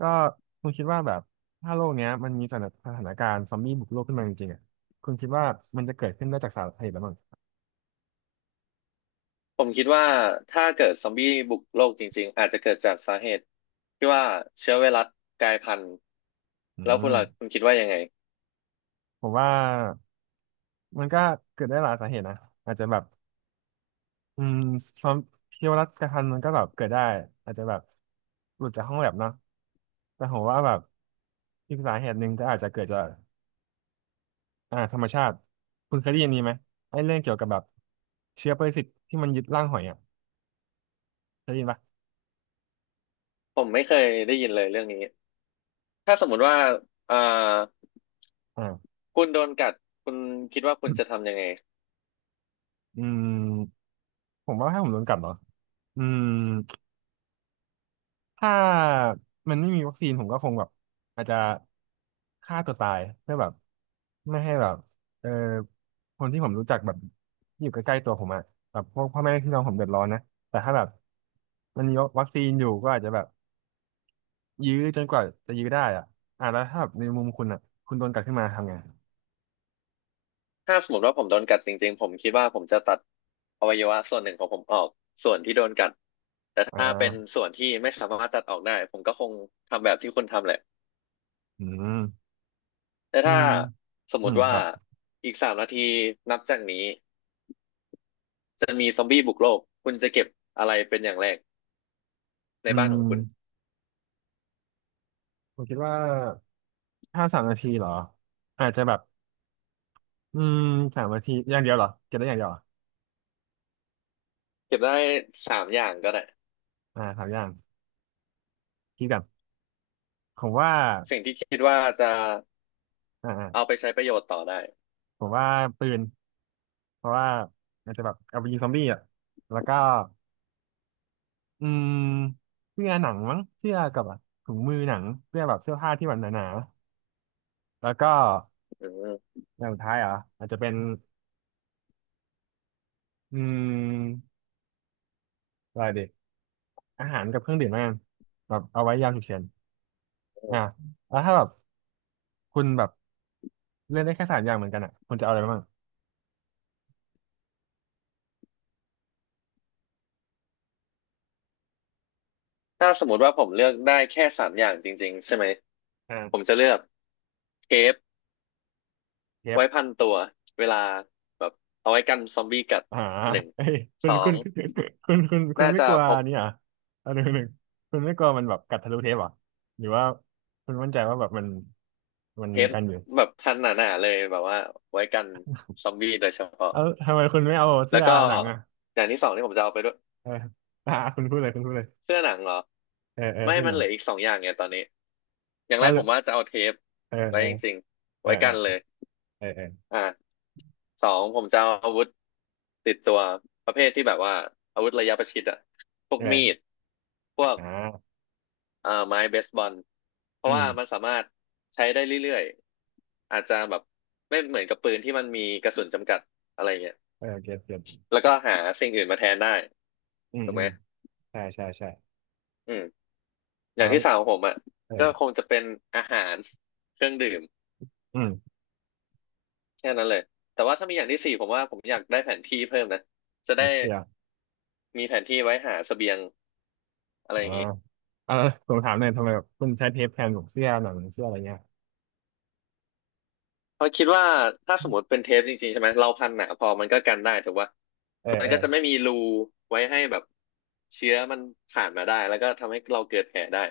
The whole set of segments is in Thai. ก็คุณคิดว่าแบบถ้าโลกเนี้ยมันมีสถานการณ์ซอมบี้บุกโลกขึ้นมาจริงๆอ่ะคุณคิดว่ามันจะเกิดขึ้นได้จากสาเหตุอะไรบ้างผมคิดว่าถ้าเกิดซอมบี้บุกโลกจริงๆอาจจะเกิดจากสาเหตุที่ว่าเชื้อไวรัสกลายพันธุ์อืแล้วคุมณล่ะคุณคิดว่ายังไงผมว่ามันก็เกิดได้หลายสาเหตุนะอาจจะแบบอืมซอมพิวรัตกระทันมันก็แบบเกิดได้อาจจะแบบหลุดจากห้องแลบเนาะแต่ผมว่าแบบอีกสาเหตุหนึ่งก็อาจจะเกิดจากธรรมชาติคุณเคยได้ยินนี้ไหมไอ้เรื่องเกี่ยวกับแบบเชื้อปรสิตที่มันยึดร่างหอยอ่ะเคยได้ยินปะผมไม่เคยได้ยินเลยเรื่องนี้ถ้าสมมุติว่าอ่าอ่าคุณโดนกัดคุณคิดว่าคุณจะทำยังไงอืมผมว่าให้ผมโดนกัดเหรอ อืมถ้ามันไม่มีวัคซีนผมก็คงแบบอาจจะฆ่าตัวตายเพื่อแบบไม่ให้แบบเออคนที่ผมรู้จักแบบที่อยู่ใกล้ๆตัวผมอะแบบพวกพ่อแม่พี่น้องผมเดือดร้อนนะแต่ถ้าแบบมันมีวัคซีนอยู่ก็อาจจะแบบยื้อจนกว่าจะยื้อได้อะอ่ะแล้วถ้าแบบในมุมคุณอะคุณโดนกัดขึ้นมาทำไงถ้าสมมติว่าผมโดนกัดจริงๆผมคิดว่าผมจะตัดอวัยวะส่วนหนึ่งของผมออกส่วนที่โดนกัดแต่อ่ถ้าเป็นาส่วนที่ไม่สามารถตัดออกได้ผมก็คงทำแบบที่คุณทำแหละอืมแต่อืถ้ามสมมอืมติคว่ารับอีกสามนาทีนับจากนี้ จะมีซอมบี้บุกโลกคุณจะเก็บอะไรเป็นอย่างแรกในอืบ้านมของคุณผมคิดว่าถ้าสามนาทีเหรออาจจะแบบ อืมสามนาทีอย่างเดียวเหรอเก็บได้อย่างเดียวเหรอเก็บได้สามอย่างก็ได้อ่าสามอย่างคิดกันผมว่าสิ่งที่คิดว่าจะอ่าอ่าเอาไปใช้ประโยชน์ต่อได้ผมว่าปืนเพราะว่าอาจจะแบบเอาไปยิงซอมบี้อ่ะแล้วก็อืมเสื้อหนังมั้งเสื้อกับอะถุงมือหนังเสื้อแบบเสื้อผ้าที่แบบหนาๆแล้วก็อืมอย่างสุดท้ายเหรออาจจะเป็นอืมอะไรดีอาหารกับเครื่องดื่มแล้วกันแบบเอาไว้ยามฉุกเฉินอ่าแล้วถ้าแบบคุณแบบเล่นได้แค่สามอย่างเหมือนกันอ่ะคุณจะเอาอะไรบ้างถ้าสมมติว่าผมเลือกได้แค่สามอย่างจริงๆใช่ไหมผมจะอ่าเลือกเทปเทป ไว้พันตัวเวลาแบบเอาไว้กันซอมบี้กัดอ่า หนึ่ง เอ้ยคุสณอคุงณคคุณคุณน่าไม่จะกลัวพกนี่เหรอ่ะอันหนึ่งคุณไม่กลัวมันแบบกัดทะลุเทปเหรอ่ะหรือว่าคุณมั่นใจว่าแบบมันเทปกันอยู่แบบพันหนาๆเลยแบบว่าไว้กันซอมบี้โดยเฉพาะเออทำไมคุณไม่เอาแล้เสื้วอก็หนังอ่ะอย่างที่สองที่ผมจะเอาไปด้วย เออ อ่าคุณพูดเลยคุณพูดเลยเสื้อหนังเหรอเออเออไม่เสื้อหมันนังเหลืออีกสองอย่างไงตอนนี้อย่างกัแรนกเลผยมว่าจะเอาเทปเออไว้เออจริงๆเออไว้เอกันเลอยเออเอออ่าสองผมจะเอาอาวุธติดตัวประเภทที่แบบว่าอาวุธระยะประชิดอะพวกมีเออดพวกอ่าไม้เบสบอลเพอืราะมว่ามันสามารถใช้ได้เรื่อยๆอาจจะแบบไม่เหมือนกับปืนที่มันมีกระสุนจำกัดอะไรเงี้ยเออเก็ตเก็ตแล้วก็หาสิ่งอื่นมาแทนได้อืมถูกอืไหมมใช่ใช่ใช่อืมออะย่างไรที่สามของผมอ่ะเออก็คงจะเป็นอาหารเครื่องดื่ม อืมแค่นั้นเลยแต่ว่าถ้ามีอย่างที่สี่ผมว่าผมอยากได้แผนที่เพิ่มนะจะเป็นได้เสื้อมีแผนที่ไว้หาเสบียงอะไรอ่าอย่างนี้เออผมถามหน่อยทำไมแบบคุณใช้เทปแทนของเสื้อหนังเสื้ออะไรเงี้ยเพราะคิดว่าถ้าสมมติเป็นเทปจริงๆใช่ไหมเราพันหนาพอมันก็กันได้ถูกป่ะเออมันเอก็อ จะไม่มีรูไว้ให้แบบเชื้อมันผ่านมาได้แล้วก็ทำให้เราเกิดแผลได้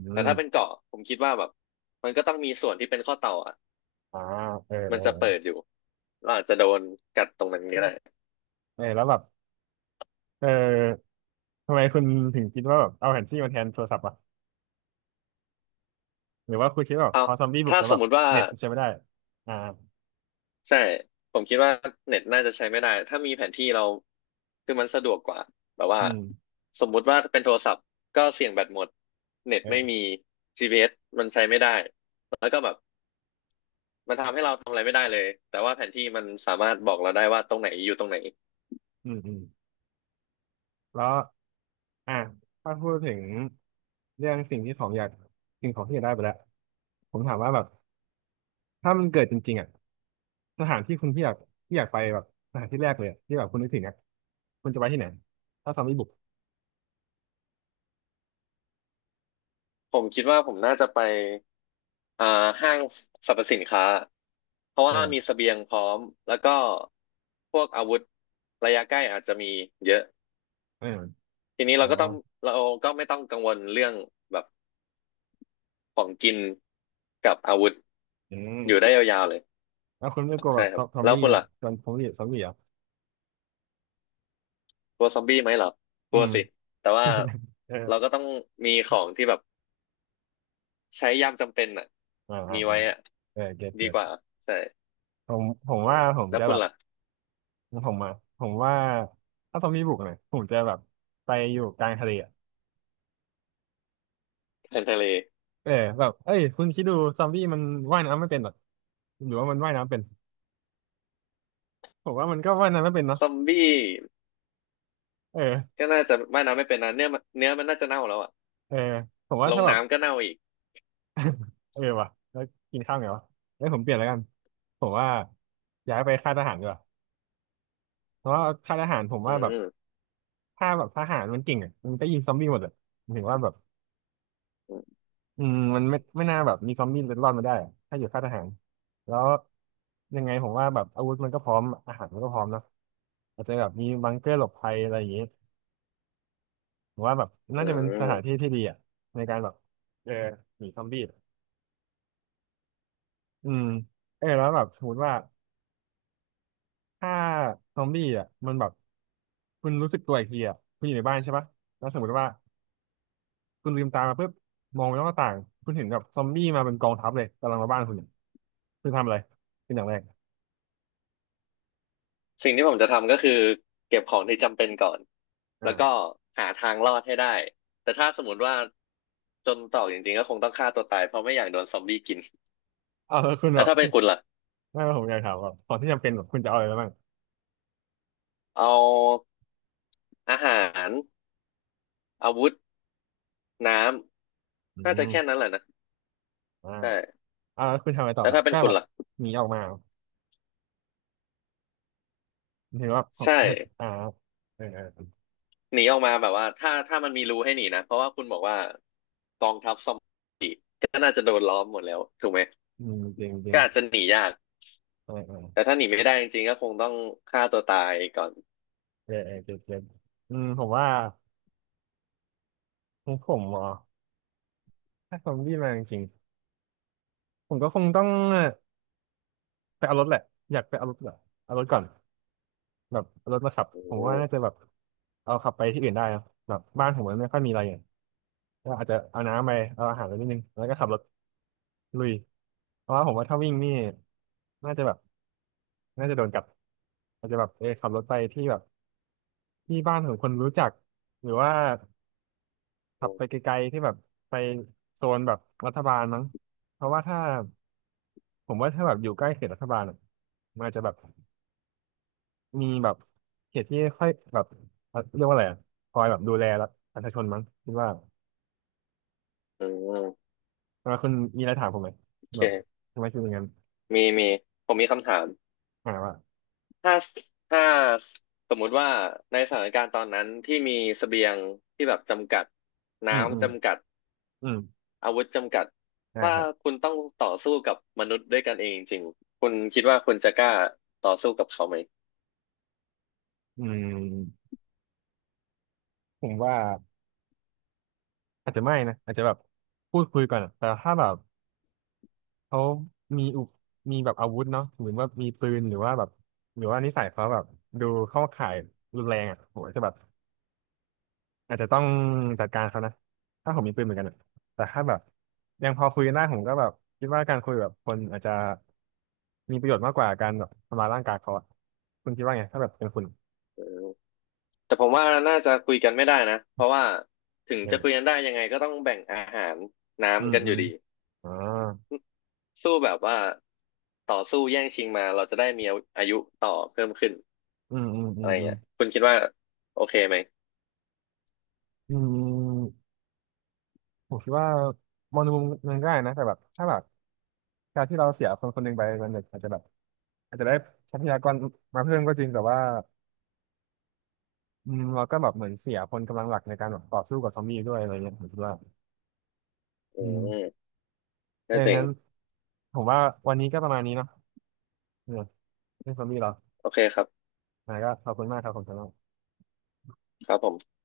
อืแต่ถ้าเป็นมเกาะผมคิดว่าแบบมันก็ต้องมีส่วนที่เป็นข้อต่ออ่ะอ่าเออเอมัอนจะเอเปิดออยู่เราอาจจะโดนกัดตรงนั้นก็ได้เออแล้วแบบเออทำไมคุณถึงคิดว่าแบบเอาแผนที่มาแทนโทรศัพท์อ่ะหรือว่าคุณคิดว่าแบบเอาพอซอมบี้บุกถ้าแล้วสแบมบมติว่า เน็ตใช้ไม่ได้อ่าใช่ผมคิดว่าเน็ตน่าจะใช้ไม่ได้ถ้ามีแผนที่เราคือมันสะดวกกว่าแบบว่าอืมสมมุติว่าเป็นโทรศัพท์ก็เสี่ยงแบตหมดเน็ตไม่มี เออ GPS มันใช้ไม่ได้แล้วก็แบบมันทำให้เราทำอะไรไม่ได้เลยแต่ว่าแผนที่มันสามารถบอกเราได้ว่าตรงไหนอยู่ตรงไหนอืมอืมแล้วอ่าถ้าพูดถึงเรื่องสิ่งที่ของอยากสิ่งของที่อยากได้ไปแล้วผมถามว่าแบบถ้ามันเกิดจริงๆอ่ะสถานที่คุณที่อยากที่อยากไปแบบสถานที่แรกเลยอะที่แบบคุณนึกถึงอ่ะคุณจะไปที่ไหนถ้าซอมบี้บุกผมคิดว่าผมน่าจะไปอ่าห้างสรรพสินค้าเพราะว่ามีเออเสบียงพร้อมแล้วก็พวกอาวุธระยะใกล้อาจจะมีเยอะ เออทีนี้อ๋อเราก็ต้องเราไม่ต้องกังวลเรื่องแบบของกินกับอาวุธอือยู่ม ได้ยาวๆเลยแล้วคุณไม่กลัวแบใช่บคซรับอมแล้วบี้คุณแบบล่ะจนซอมบี้เหรอกลัวซอมบี้ไหมเหรอกอืลัวม สิแต่ว่า เออเราก็ต้องมีของที่แบบใช้ยามจำเป็นอ่ะอ่าอ่ามีอ่าไว้อ่ะเออเก็ตดีเก็ตกว่าใช่ผมอืว่ามผมแล้วจะคุแบณบล่ะผมอ่ะผมว่าถ้าซอมบี้บุกเนี่ยผมจะแบบไปอยู่กลางทะเลอะแทนทะเลเออแบบเอ้ยคุณคิดดูซอมบี้มันว่ายน้ำไม่เป็นหรอหรือว่ามันว่ายน้ำเป็นผมว่ามันก็ว่ายน้ำไม่เป็นเนาะซอมบี้เออก็น่าจะว่ายน้ำไม่เป็นนะเนื้อมันน่าจะเน่าแล้วอ่ะเออผมว่าลงถ้าแบบน้ำก็เน่าอีกเออว่ะแล้วกินข้าวไงวะแล้วผมเปลี่ยนแล้วกันผมว่าย้ายไปค่ายทหารดีกว่าเพราะว่าค่ายทหารผมอืว่าแบบ มถ้าแบบทหารมันเก่งอ่ะมันก็ยิงซอมบี้หมดอ่ะหมายถึงว่าแบบอืมอืมมันไม่น่าแบบมีซอมบี้รอดมาได้อะถ้าอยู่ค่ายทหารแล้วยังไงผมว่าแบบอาวุธมันก็พร้อมอาหารมันก็พร้อมเนอะอาจจะแบบมีบังเกอร์หลบภัยอะไรอย่างงี้ผมว่าแบบอืน่าจะเป็นสถานที่ม ที่ดีอ่ะในการแบบเออหนีซอมบี้อืมเออแล้วแบบสมมติว่าถ้าซอมบี้อ่ะมันแบบคุณรู้สึกตัวอีกทีอ่ะคุณอยู่ในบ้านใช่ปะแล้วสมมติว่า คุณลืมตามาปุ๊บมองไปนอกหน้าต่างคุณเห็นกับซอมบี้มาเป็นกองทัพเลยกำลังมาบ้านคุณเนี่ยคุณทำอะไรเป็นอย่างแรกสิ่งที่ผมจะทำก็คือเก็บของที่จำเป็นก่อนแล้วก็อ่าหาทางรอดให้ได้แต่ถ้าสมมติว่าจนตรอกจริงๆก็คงต้องฆ่าตัวตายเพราะไม่อยากโดนซอมบี้กินเอาแล้วคุณแบแล้วบถ้าเป็สินคุณล่ะไม่ว่าผมอยากถามว่าของที่จำเป็นแบบคุณจะเอาอะไรบ้างเอาอาหารอาวุธน้อืำน่าจะแค่นั้มนแหละนะอ่าใช่อ่าแล้วคุณทำอะไรต่อแล้วครับถ้าเป็นก็คุแบณบล่ะหนีออกมาเห็นว่าของใช่อ่าเออเออหนีออกมาแบบว่าถ้ามันมีรูให้หนีนะเพราะว่าคุณบอกว่าก็น่าจะโดนล้อมหมดแล้วถูกไหมจริงจริก็งอาจจะหนียากเออเออแต่ถ้าหนีไม่ได้จริงๆก็คงต้องฆ่าตัวตายก่อนเออเออเจ็ิอืมผมว่าของผมเหรอถ้าซอมบี้มาจริงๆผมก็คงต้องไปเอารถแหละอยากไปเอารถเหรอเอารถก่อน แบบรถมาขับอืผมว่าม น่าจะแบบเอาขับไปที่อื่นได้นะแบบบ้านผมมันไม่ค่อยมีอะไรอย่างก็อาจจะเอาน้ำไปเอาอาหารไปนิดนึงแล้วก็ขับรถลุยเพราะว่าผมว่าถ้าวิ่งนี่น่าจะแบบน่าจะโดนกัดอาจจะแบบขับรถไปที่แบบที่บ้านของคนรู้จักหรือว่าขับไปไกลๆที่แบบไปโซนแบบรัฐบาลมั้งเพราะว่าถ้าผมว่าถ้าแบบอยู่ใกล้เขตรัฐบาลอะมันอาจจะแบบ มีแบบเขตที่ค่อยแบบเรียกว่าอะไรอะคอยแบบดูแลรัฐประชาชนมั้งคิดว่าอืมเออคุณมีอะไรถามผมไหมโอแบบเคทำไมคุณเป็นอย่างนั้นมีผมมีคำถามอ่าว่าถ้าถ้าสมมุติว่าในสถานการณ์ตอนนั้นที่มีเสบียงที่แบบจำกัดอืมอืน้ำมจำกัดอืมอาวุธจำกัดอ่าถ้าครับคุณต้องต่อสู้กับมนุษย์ด้วยกันเองจริงๆคุณคิดว่าคุณจะกล้าต่อสู้กับเขาไหมอืมผมว่าอาจจะไม่นะอาจจะแบบพูดคุยก่อนอะแต่ถ้าแบบเขามีอุปมีแบบอาวุธเนาะหรือว่ามีปืนหรือว่าแบบหรือว่านิสัยเขาแบบดูเข้าข่ายรุนแรงอ่ะผมอาจจะแบบ อาจจะต้องจัดการเขานะถ้าผมมีปืนเหมือนกันอะแต่ถ้าแบบยังพอคุยกันได้ผมก็แบบคิดว่าการคุยแบบคนอาจจะมีประโยชน์มากกว่าการแบบทำลายร่างกายเขาอะคุณคิดว่าไงถ้าแบบเป็นคุณแต่ผมว่าน่าจะคุยกันไม่ได้นะเพราะว่าถึงเนี่จะยคุยกันได้ยังไงก็ต้องแบ่งอาหารอืมน้ำกันอือมยู่ดีอ่าสู้แบบว่าต่อสู้แย่งชิงมาเราจะได้มีอายุต่อเพิ่มขึ้น อืมอืมอือะมไรอืมเงี้ยคุณคิดว่าโอเคไหมอืมผมคิดว่ามองในมุมหนึงก็ได้นะแต่แบบถ้าแบบการที่เราเสียคนคนหนึ่งไปมันอาจจะแบบอาจจะได้ทรัพยากรมาเพิ่มก็จริงแต่ว่าเราก็แบบเหมือนเสียคนกำลังหลักในการแบบต่อสู้กับซอมบี้ด้วยอะไรเงี้ยผมคิดว่า อือืมมเอก็อจริงงั้นผมว่าวันนี้ก็ประมาณนี้เนาะเออเรื่องซอมบี้เหรอโอเคครับอ่าก็ขอบคุณมากครับผมสำหรับครับผม